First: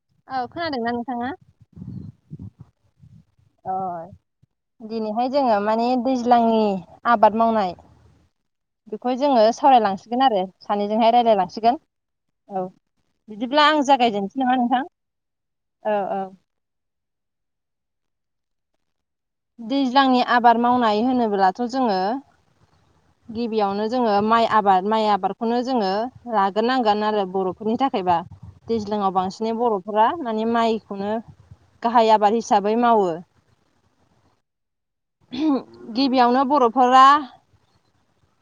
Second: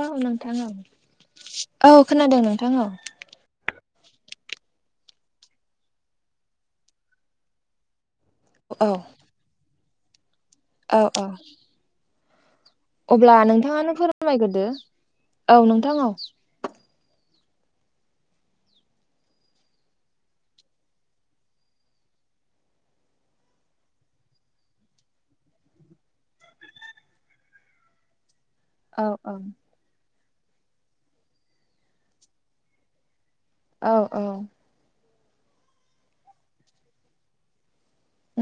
औ नोंथां। खोनादोंना नोंथाङा औ खोनादों नोंथां औ। [inaudible] दिनैहाय जोङो माने दैज्लांनि आबाद मावनाय औ बेखौ जोङो सावरायलांसिगोन आरो औ सानैजोंहाय औ रायज्लाय लांसिगोन। अब्ला नोंथाङानो जागायजेननोसै नामा फोरमायग्रोदो। नोंथां औ नोंथां औ। दैज्लांनि आबार मावनाय होनोब्लाथ' जोङो गिबियावनो जोङो माइ आबाद माइ आबादखौनो जोङो लाग्रोनांगोन आरो बर'फोरनि थाखायबा औ दैज्लाङाव औ बांसिनै बर'फोरा माने माइखौनो गाहाइ आबाद हिसाबै मावो औ औ। गिबियावनो बर'फोरा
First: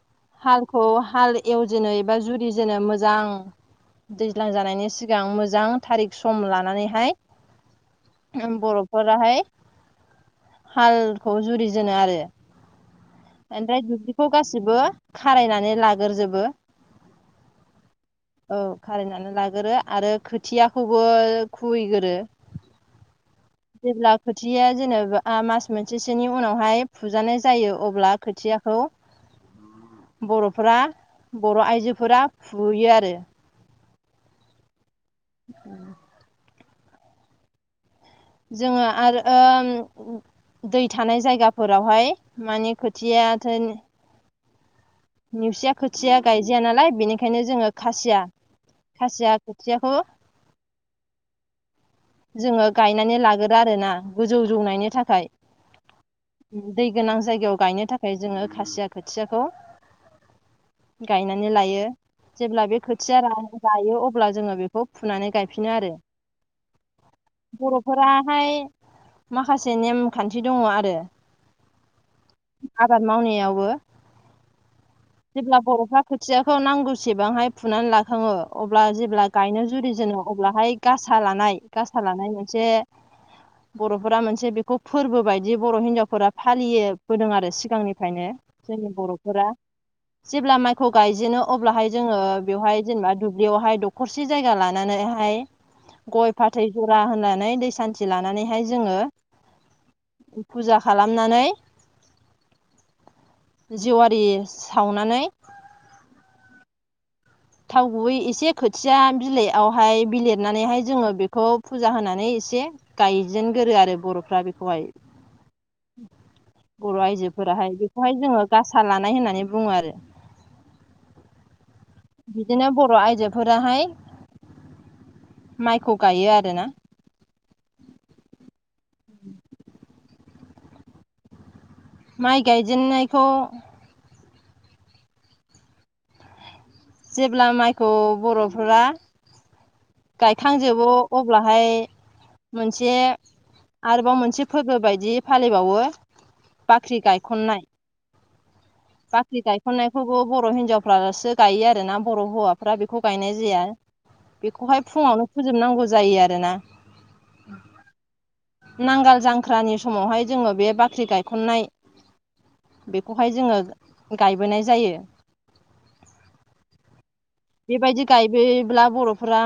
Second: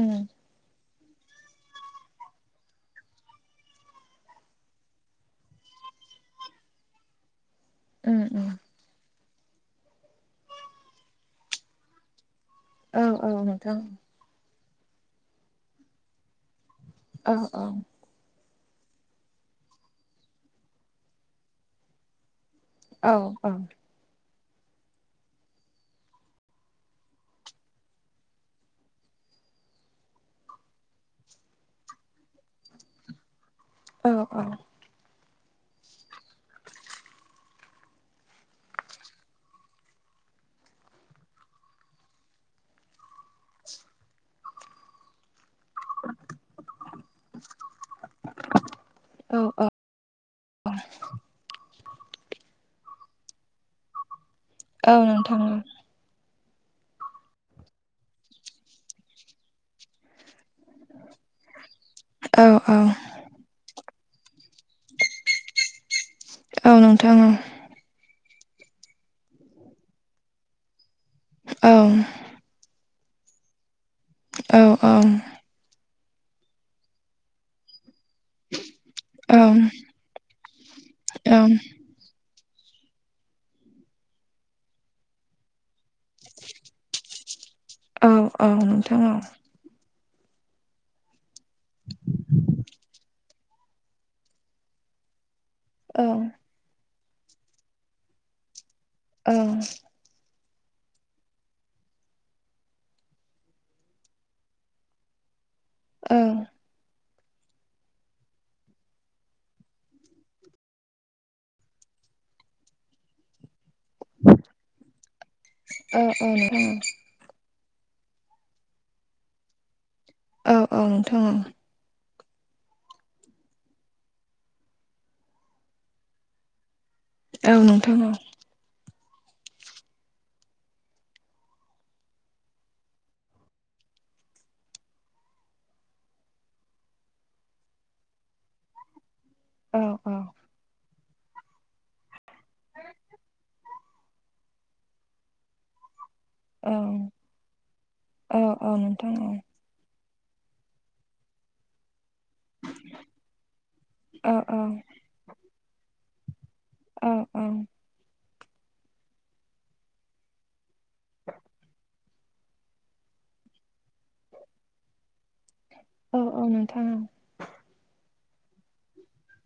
उम हालखौ हाल एवजेनो एबा जुरिजेनो मोजां दैज्लां जानायनि सिगां मोजां थारिख सम लानानैहाय उम उम [unintelligible] बर'फोराहाय हालखौ जुरिजेनो आरो। औ औ नोंथां ओमफ्राय दुब्लिखौ गासिबो खारायनानै लाग्रोजोबो। औ औ। औ खाराइनानै लागोरो आरो खोथियाखौबो खुबैगोरो। औ औ। औ जेब्ला खोथियाया जेनेबा मास मोनसेसोनि उनावहाय फुजानाय जायो अब्ला खोथिया खौ बर'फोरा बर' आइजोफोरा फुयो आरो। औ औ। [inaudible] जोङो [unintelligible] दै थानाय जायगाफोरावहाय माने खोथिया थोन नेवसिया खोथिया गायजाया नालाय बेनिखायनो जोङो खासिया खासिया औ औ खोथियाखौ जोङो गायनानै लागोरो आरोना गोजौ जौनायनि औ थाखाय नोंथां दै गोनां जायगायाव गायनो थाखाय जोङो खासिया खोथियाखौ गायनानै लायो। औ जेब्ला बे औ खोथिया रायो अब्ला जोङो बेखौ फुनानै गायफिनो आरो। औ नोंथां औ बर'फोराहाय माखासे नेमखान्थि दङ आरो औ। आबाद मावनायावबो औ औ। जेब्ला बर'फ्रा खोथियाखौ नांगौसेबांहाय फुनानै ला खांङो अब्ला जेब्ला औ गायनो जुरिजेनो अब्लाहाय गासा लानाय औ ओमफ्राय मोनसे बर' फोरा मोनसे बेखौ फोरबो बायदि बर' हिनजावफोरा फालियोबोदों आरो सिगांनिफ्रायनो औ नोंथां औ औ जोंनि नोंथां बर'फोरा जेब्ला माइखौ गायजेनो अब्लाहाय जोङो बेवहाय जेनेबा दुब्लियावहाय दखरसे जायगा लानानैहाय औ। गय फाथै जरा होननानै दै सानति लानानै हाय औ। फुजा खालामनानै जेवारि सावनानै ओं। थाव गुबै एसे खोथिया बिलाइआवहाय बिलिरनानैहाय जोङो बेखौ फुजा होनानै एसे गायजेनगोरो आरो बर'फोरा बेखौहाय बर' आइजो फोराहाय बेखौहाय जोङो गासा लानाय होननानै बुङो आरो। औ औ नोंथां औ बिदिनो बर' आइजोफोराहाय माइखौ गायो आरोना। औ नोंथां औ [inaudible] माइ गायजेननायखौ जेब्ला माइखौ बर'फोरा औ गायखांजोबो अब्लाहाय मोनसे आरोबाव मोनसे फोरबो बायदि फालिबावो। औ बाख्रि गायखननाय औ नोंथां औ बाख्रि गायखन्नाय खौबो बर' हिनजावफ्रासो गायो आरोना, बर' हौवाफ्रा बेखौ गायनाय जाया। औ बेखौहाय फुङावनो फोजोबनांगौ जायो आरोना। औ नांगाल जांख्रानि समावहाय जोङो बे बाख्रि गायखननाय बेखौहाय जोङो गायबोनाय जायो। औ औ नोंथां औ बेबायदि गायबोब्ला बर'फोरा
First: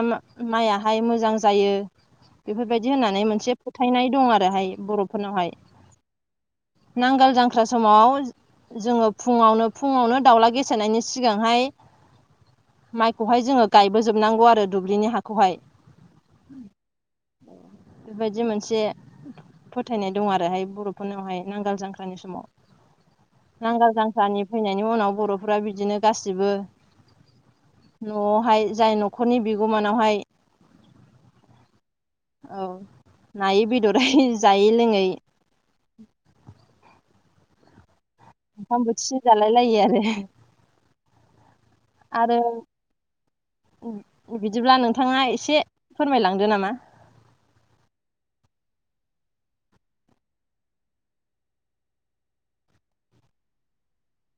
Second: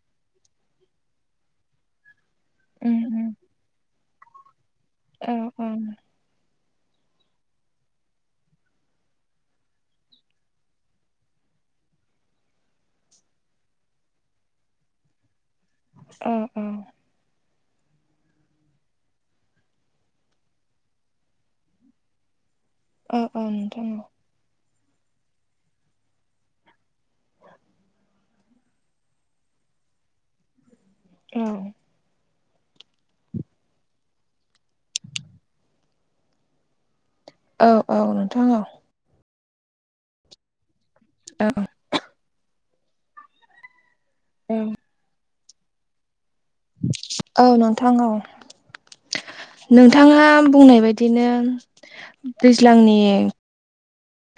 माइयाहाय मोजां जायो। बेफोरबायदि उम होननानै उम मोनसे फोथायनाय दं आरोहाय औ बर'फोरनावहाय। औ नांगोल जांख्रा समाव जोङो फुङावनो फुङावनो दाउला गेसेनायनि सिगांहाय माइखौहाय जोङो गायबोजोबनांगौ आरो दुब्लिनि हाखौहाय। औ औ बेबायदि मोनसे फोथायनाय दं आरोहाय बर'फोरनावहाय नांगाल जांख्रानि समाव। औ औ नोंथां नांगाल जांख्रानि फैनायनि उनाव बर'फोरा बिदिनो गासिबो न'आवहाय जाय न'खरनि बिगोमानावहाय औ औ नायै बेदरै जायै लोङै औ औ नोंथां औ जालायलायो आरो। आरो औ बिदिब्ला नोंथाङा एसे फोरमायलां। औ नोंथां औ नोंथाङा बुंनाय बायदिनो दैज्लांनि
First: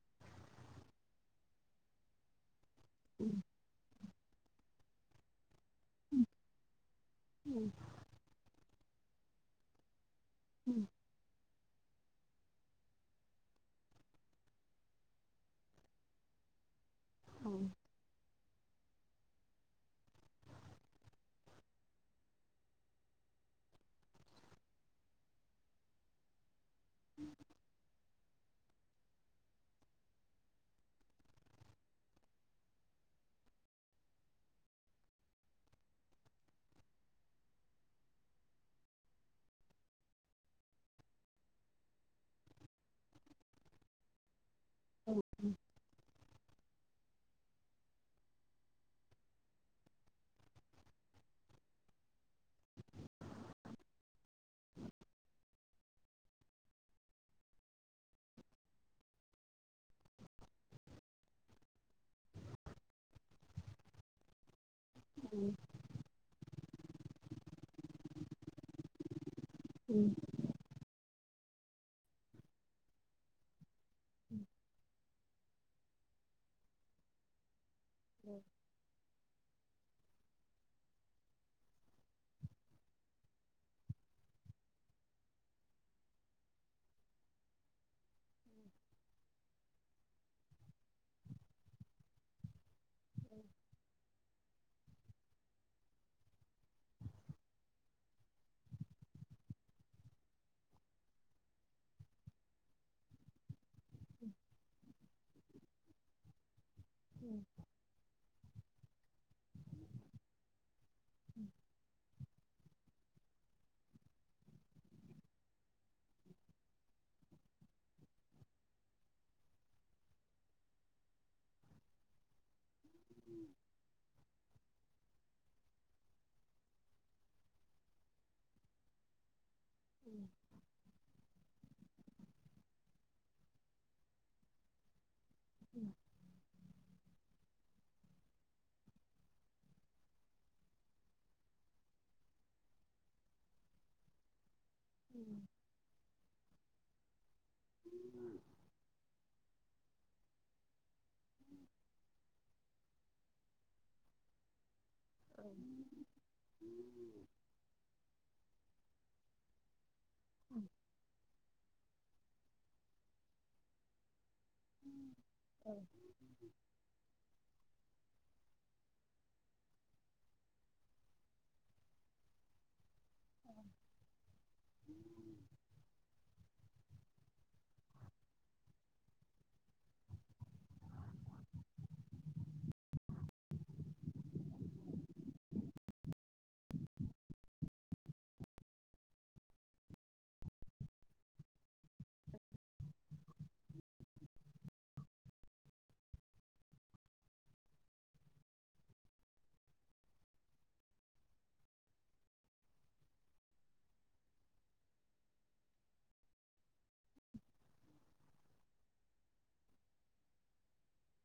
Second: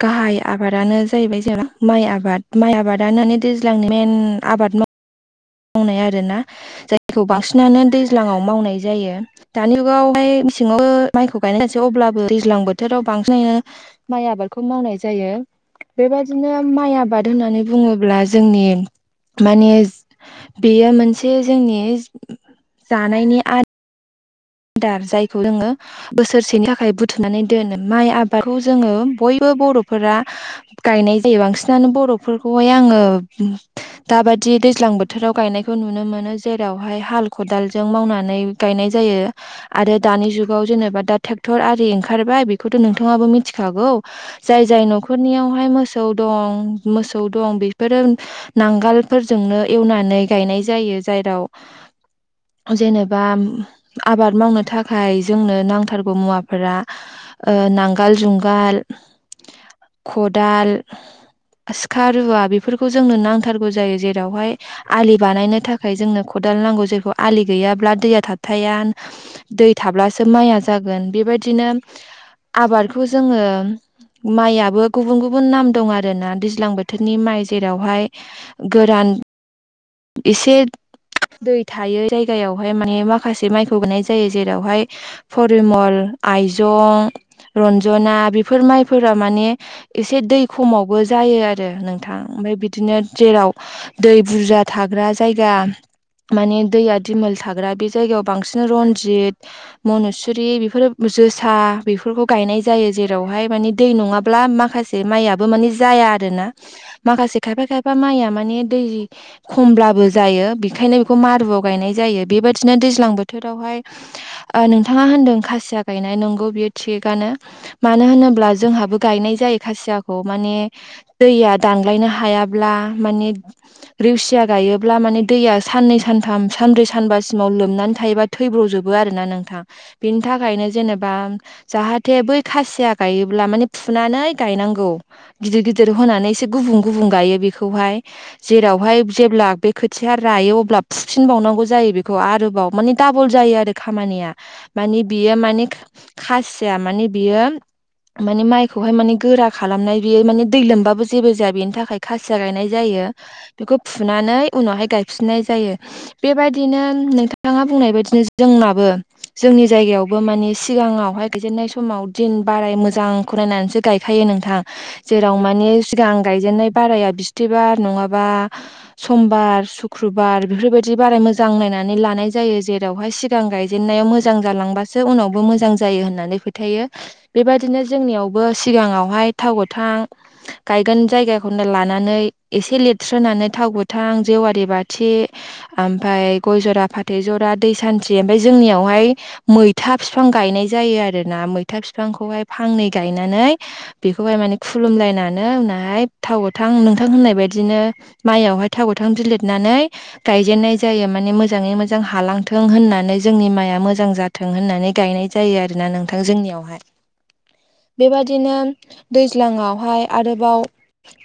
गाहाय आबादानो जाहैबाय जेना माइ आबाद माइ आबादानो दैज्लांनि मेन आबाद मावनाय आरोना। जायखौ बांसिनानो दैज्लाङाव मावनाय जायो। दानि जुगाव हाय मेसेंयावबो मायखौ गायनाय जासै अब्लाबो दैज्लां बोथोराव बांसिनैनो माइ आबादखौ मावनाय जायो। बेबादिनो माइ आबाद होननानै बुङोब्ला जोंनि मानि बेयो मोनसे जोंनि जानायनि आ दार जायखौ जोङो बोसोरसेनि थाखाय बुथुमनानै दोनो। माइ आबाद खौ जोङो बयबो बर'फोरा गायनाय जायो। बांसिनानो बर'फोरखौहाय आङो दा बायदि दैज्लां बोथोराव गायनायखौ नुनो मोनो जेरावहाय हाल खदालजों मावनानै गायनाय जायो। आरो दानि जुगाव जेनेबा दा ट्रेक्टर आरि ओंखारबाय बेखौथ' नोंथाङाबो मिथिखागौ जाय जाय न'खरनियावहाय मोसौ दं, मोसौ दं बेफोरो नांगालफोरजोंनो एवनानै गायनाय जायो। जाय जेराव जेनेबा आबाद मावनो थाखाय जोंनो नांथारगौ मुवाफोरा ओ नांगोल, जुंगाल, खदाल सिखा रुवा बेफोरखौ जोंनो नांथारगौ जायो जेरावहाय आलि बानायनो थाखाय जोंनो खदाल नांगौ जेखौ आलि गैयाब्ला दैया थाबथाया। दै थाब्लासो माइया जागोन बेबायदिनो आबादखौ जोङो माइय आबो गुबुन गुबुन नाम दं आरो ना दैज्लां बोथोरनि माइ जेरै जेरावहाय गोरान इसे दै थायो जायगायावहाय माने माखासे माइखौ गायनाय जायो जेरावहाय परिमल आइजं रन्जना बेफोर माइफोरा माने एसे दै खमावबो जा जायो आरो नोंथां ओमफ्राय बिदिनो जेराव दै बुरजा थाग्रा जायगा माने दैया दिमोल थाग्रा बे जायगायाव बांसिन रनजित मनुसुरि बेफोर जोसा बेफोरखौ गायनाय जायो जेरावहाय माने दै नङाब्ला माखासे माइयआो माने जाया आरो ना। माखासे खायफा खायफा माइया माने दै खमब्लाबो जायो। बेखायनो बेखौ मारुआव गायनाय जायो। बेबायादिनो दैज्लां बोथोरावहाय ओ नोंथाङा होनदों खासिया गायनाय नंगौ बियो थिगानो मानो होनोबा जोंहाबो गनाय जायो खासियाखौ माने दैया दानग्लायनो हा हायाब्ला माने खुथिया गायोब्ला माने दैया साननै सानथाम सानब्रै सानबासिमाव लोमनानै थायोबा थैब्र'जोबो आरो ना नोंथां। बिनि थाखायनो जेनेबा जाहाथ थे बै खासिया गायोब्ला माने फुनानै गायनांगौ गिदिर गिदिर होनानै एसे गुबुं गुबुं गायो बेखौ हाय जेराव बेवहाय जेब्ला बे खोथिया रायो अब्ला फुफिनबावनांगौ जायो बेखौ आरोबाव माने डाबल जायो आरो खामानिया। माने बियो माने खासिया माने बियो माने माइखौहाय माने गोरा खालामनाय बेयो माने दै लोमबाबो जेबो जाया बेनि थाखाय खासिया गायनाय जायो। बेखौ फुनानै उनावहाय गाय फिनाय जायो बेबायदिनो नोंथाङा बुंनाय बायदिनो जोंनावबो बो जोंनि जायगायावबो माने सिगाङावहाय बिदि माइ समाव दिन बाराय मोजांखौनायनानैसो गायखायो नोंथां। जेराव मानि सिगां गायजेननाय बाराया बिस्थिबार नङाबा समबार सुक्रुबार बेफोरबायदि बाराय मोजां नायनानै लानाय जायो। जेराव बेवहाय सिगां गायजेननायाव मोजां जालांबासो उनावबो मोजां जायो होननानै फैद फोथायो बेबायदिनो जोंनियावबो सिगाङावहाय थाव गोथां गायगोन जायगाखौ लानानै एसे लिरसो फोनानै थाव गोथां जेवारि बाथि ओमफ्राय गय जरा फाथै जरा दै सानथि बेनिफ्राय जोंनियावहाय मैथा बिफां गायनाय जायो आरो ना। मैथा बिफांखौहाय फांनै गाय गायनानै बेखौहाय माने खुलुमलायनानै उनावहाय थाव गोथां नोंथां होननाय बायदिनो माइयावहाय थाग'थां बि लिरनानै गायजेननाय जायो। माने मोजाङै मोजां हालांथों होनना नानै जोंनि माइआ मोजां जाथों होननानै गायनाय जायो आरोना नोंथां जोंनियावहाय। [inaudible] बेबादिनो दैज्लाङावहाय आरोबाव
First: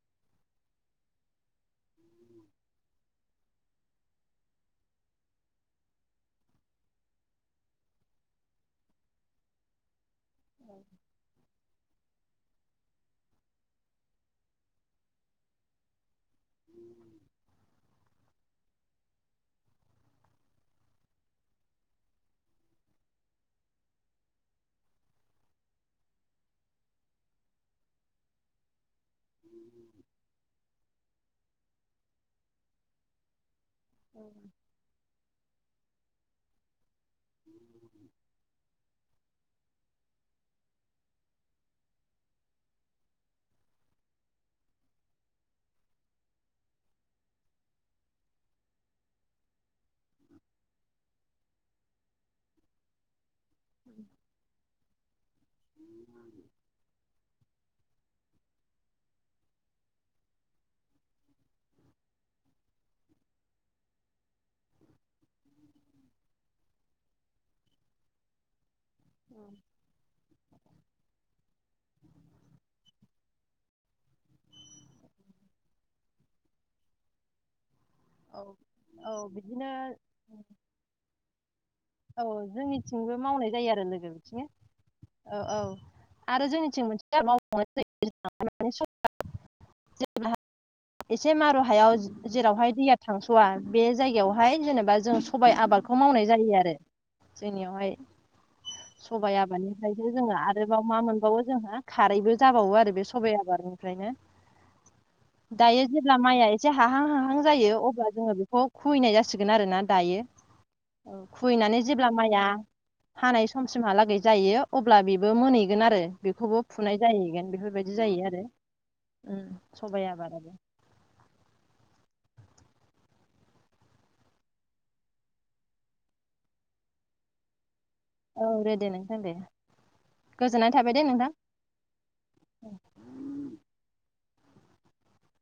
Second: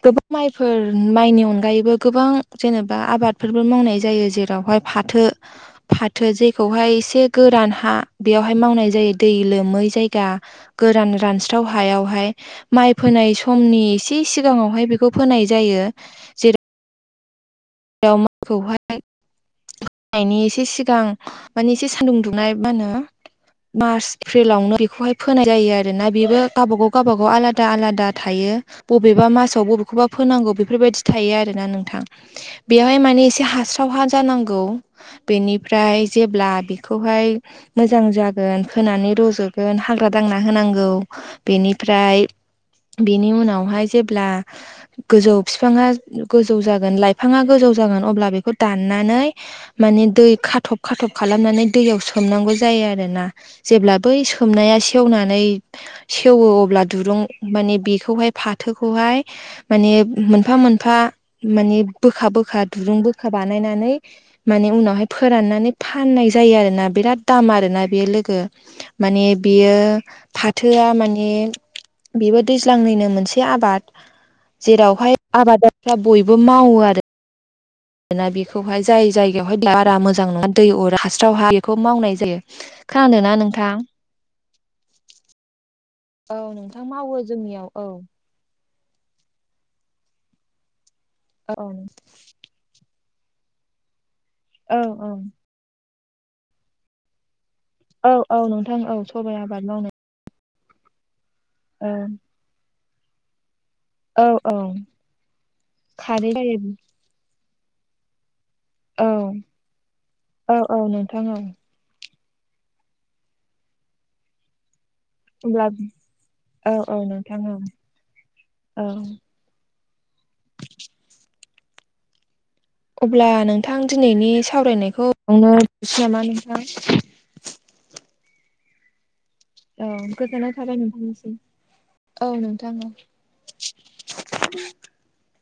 गोबां माइफोर माइनि अनगायैबो गोबां जेनेबा आबाद बफोरबो मावनाय जायो जेरावहाय फाथो फाथो जेखौहाय एसे गोरान हा बेयाव बेवहाय मावनाय जायो दै लोमै जायगा गोरान रानस्राव हायावहाय माइ फोनाय समनि एसे सिगाङावहाय बेखौ फोनाय जायो। जेर दावमाखौहाय होननायनि एसे सिगां माने एसे सानदुं दुंनाय मा होनो मार्च एप्रिलावनो बेखौहाय फोनाय जायो आरो ना बेबो गावबागाव गावबागाव आलादा आलादा थायो। बबेबा मासाव बबेखौबा फोनांगौ बेफोरबायदि थायो आरो ना नोंथां बेवहाय माने एसे हास थावहा जानांगौ। बेनिफ्राय जेब्ला खौहाय मोजां जागोन खोनानै रज'। गोन हाग्रा दांना होनांगौ बेनिफ्राय। बेनि उनावहाय जेब्ला गोजौ बिफाङा गोजौ जागोन लाइफां। बिफाङा गोजौ जागोन अब्ला बेखौ दाननानै माने दै खाथब-खाथब खालामनानै दैयाव सोम। मनांगौ जायो आरो ना। जेब्ला बै सोमनाया सेवनानै सेवो अब्ला दुरुं माने बे। बेखौहाय फाथोखौहाय माने मोनफा- मोनफा माने। बोखा-बोखा दुरुं बोखा बानायनानै माने उनावहाय फोराननानै फाननाय जायो आरोना बे। बिराद दाम आरोना बेयो लोगो माने बियो फाथोआ माने। बेबो दैज्लांनिनो मोनसे आबाद जेरावहाय आबादारिफ्रा बयबो। बो माववो आरो। दोना औ बेखौहाय जाय औ जायगायावहाय बिदिनो बारा मोजां नङा दै अर हास्रावहा बेखौ मावनाय जायो। थिंबो खोनादोंना मावनाय जायो नोंथां आरो लोगो बिथिंनो औ-औ। औ आरो जोंनिथिं नोंथां मावो जोंनियाव मोनसे औ [unintelligible] [unintelligible] जेब्ला एसे मारु औ हायाव जेरावहाय दैया। थांस'वा बे जायगायावहाय औ जेनेबा औ जों सबाय आबादखौ मावनाय जायो आरो। जोंनियावहाय औ औ नोंथां औ सबाइ आबाद मावनाय आबादनिफ्रायसो जोङो। आरोबाव मा मोनबावो जोंहा औ खारैबो जाबावो आरो बे सबाइ आबादनि। फ्रायनो औ औ दायो जेब्ला खारै माइआ जायो एसे हाहां- हाहां। जायो अब्ला जों बेखौ औ खुहैनाय जासिगोन आरोना दायो औ औ नोंथां औ खुहैनानै दायो। अब्ला माइया हानाय समसिमहालागै जायो। अब्ला बेबो अब्ला मोनहैगोन आरो बेखौबो औ औ फुनाय नोंथां जाहैगोन औ बेफोरबायदि जायो आरो। औ ओ सबाय आबाद। अब्ला नोंथां दिनैनि सावरायनायखौ [unintelligible] [inaudible] औ दे-दे नोंथां दे। औ गोजोननाय थाबाय नोंथांनिसिम औ नोंथां। [unintelligible]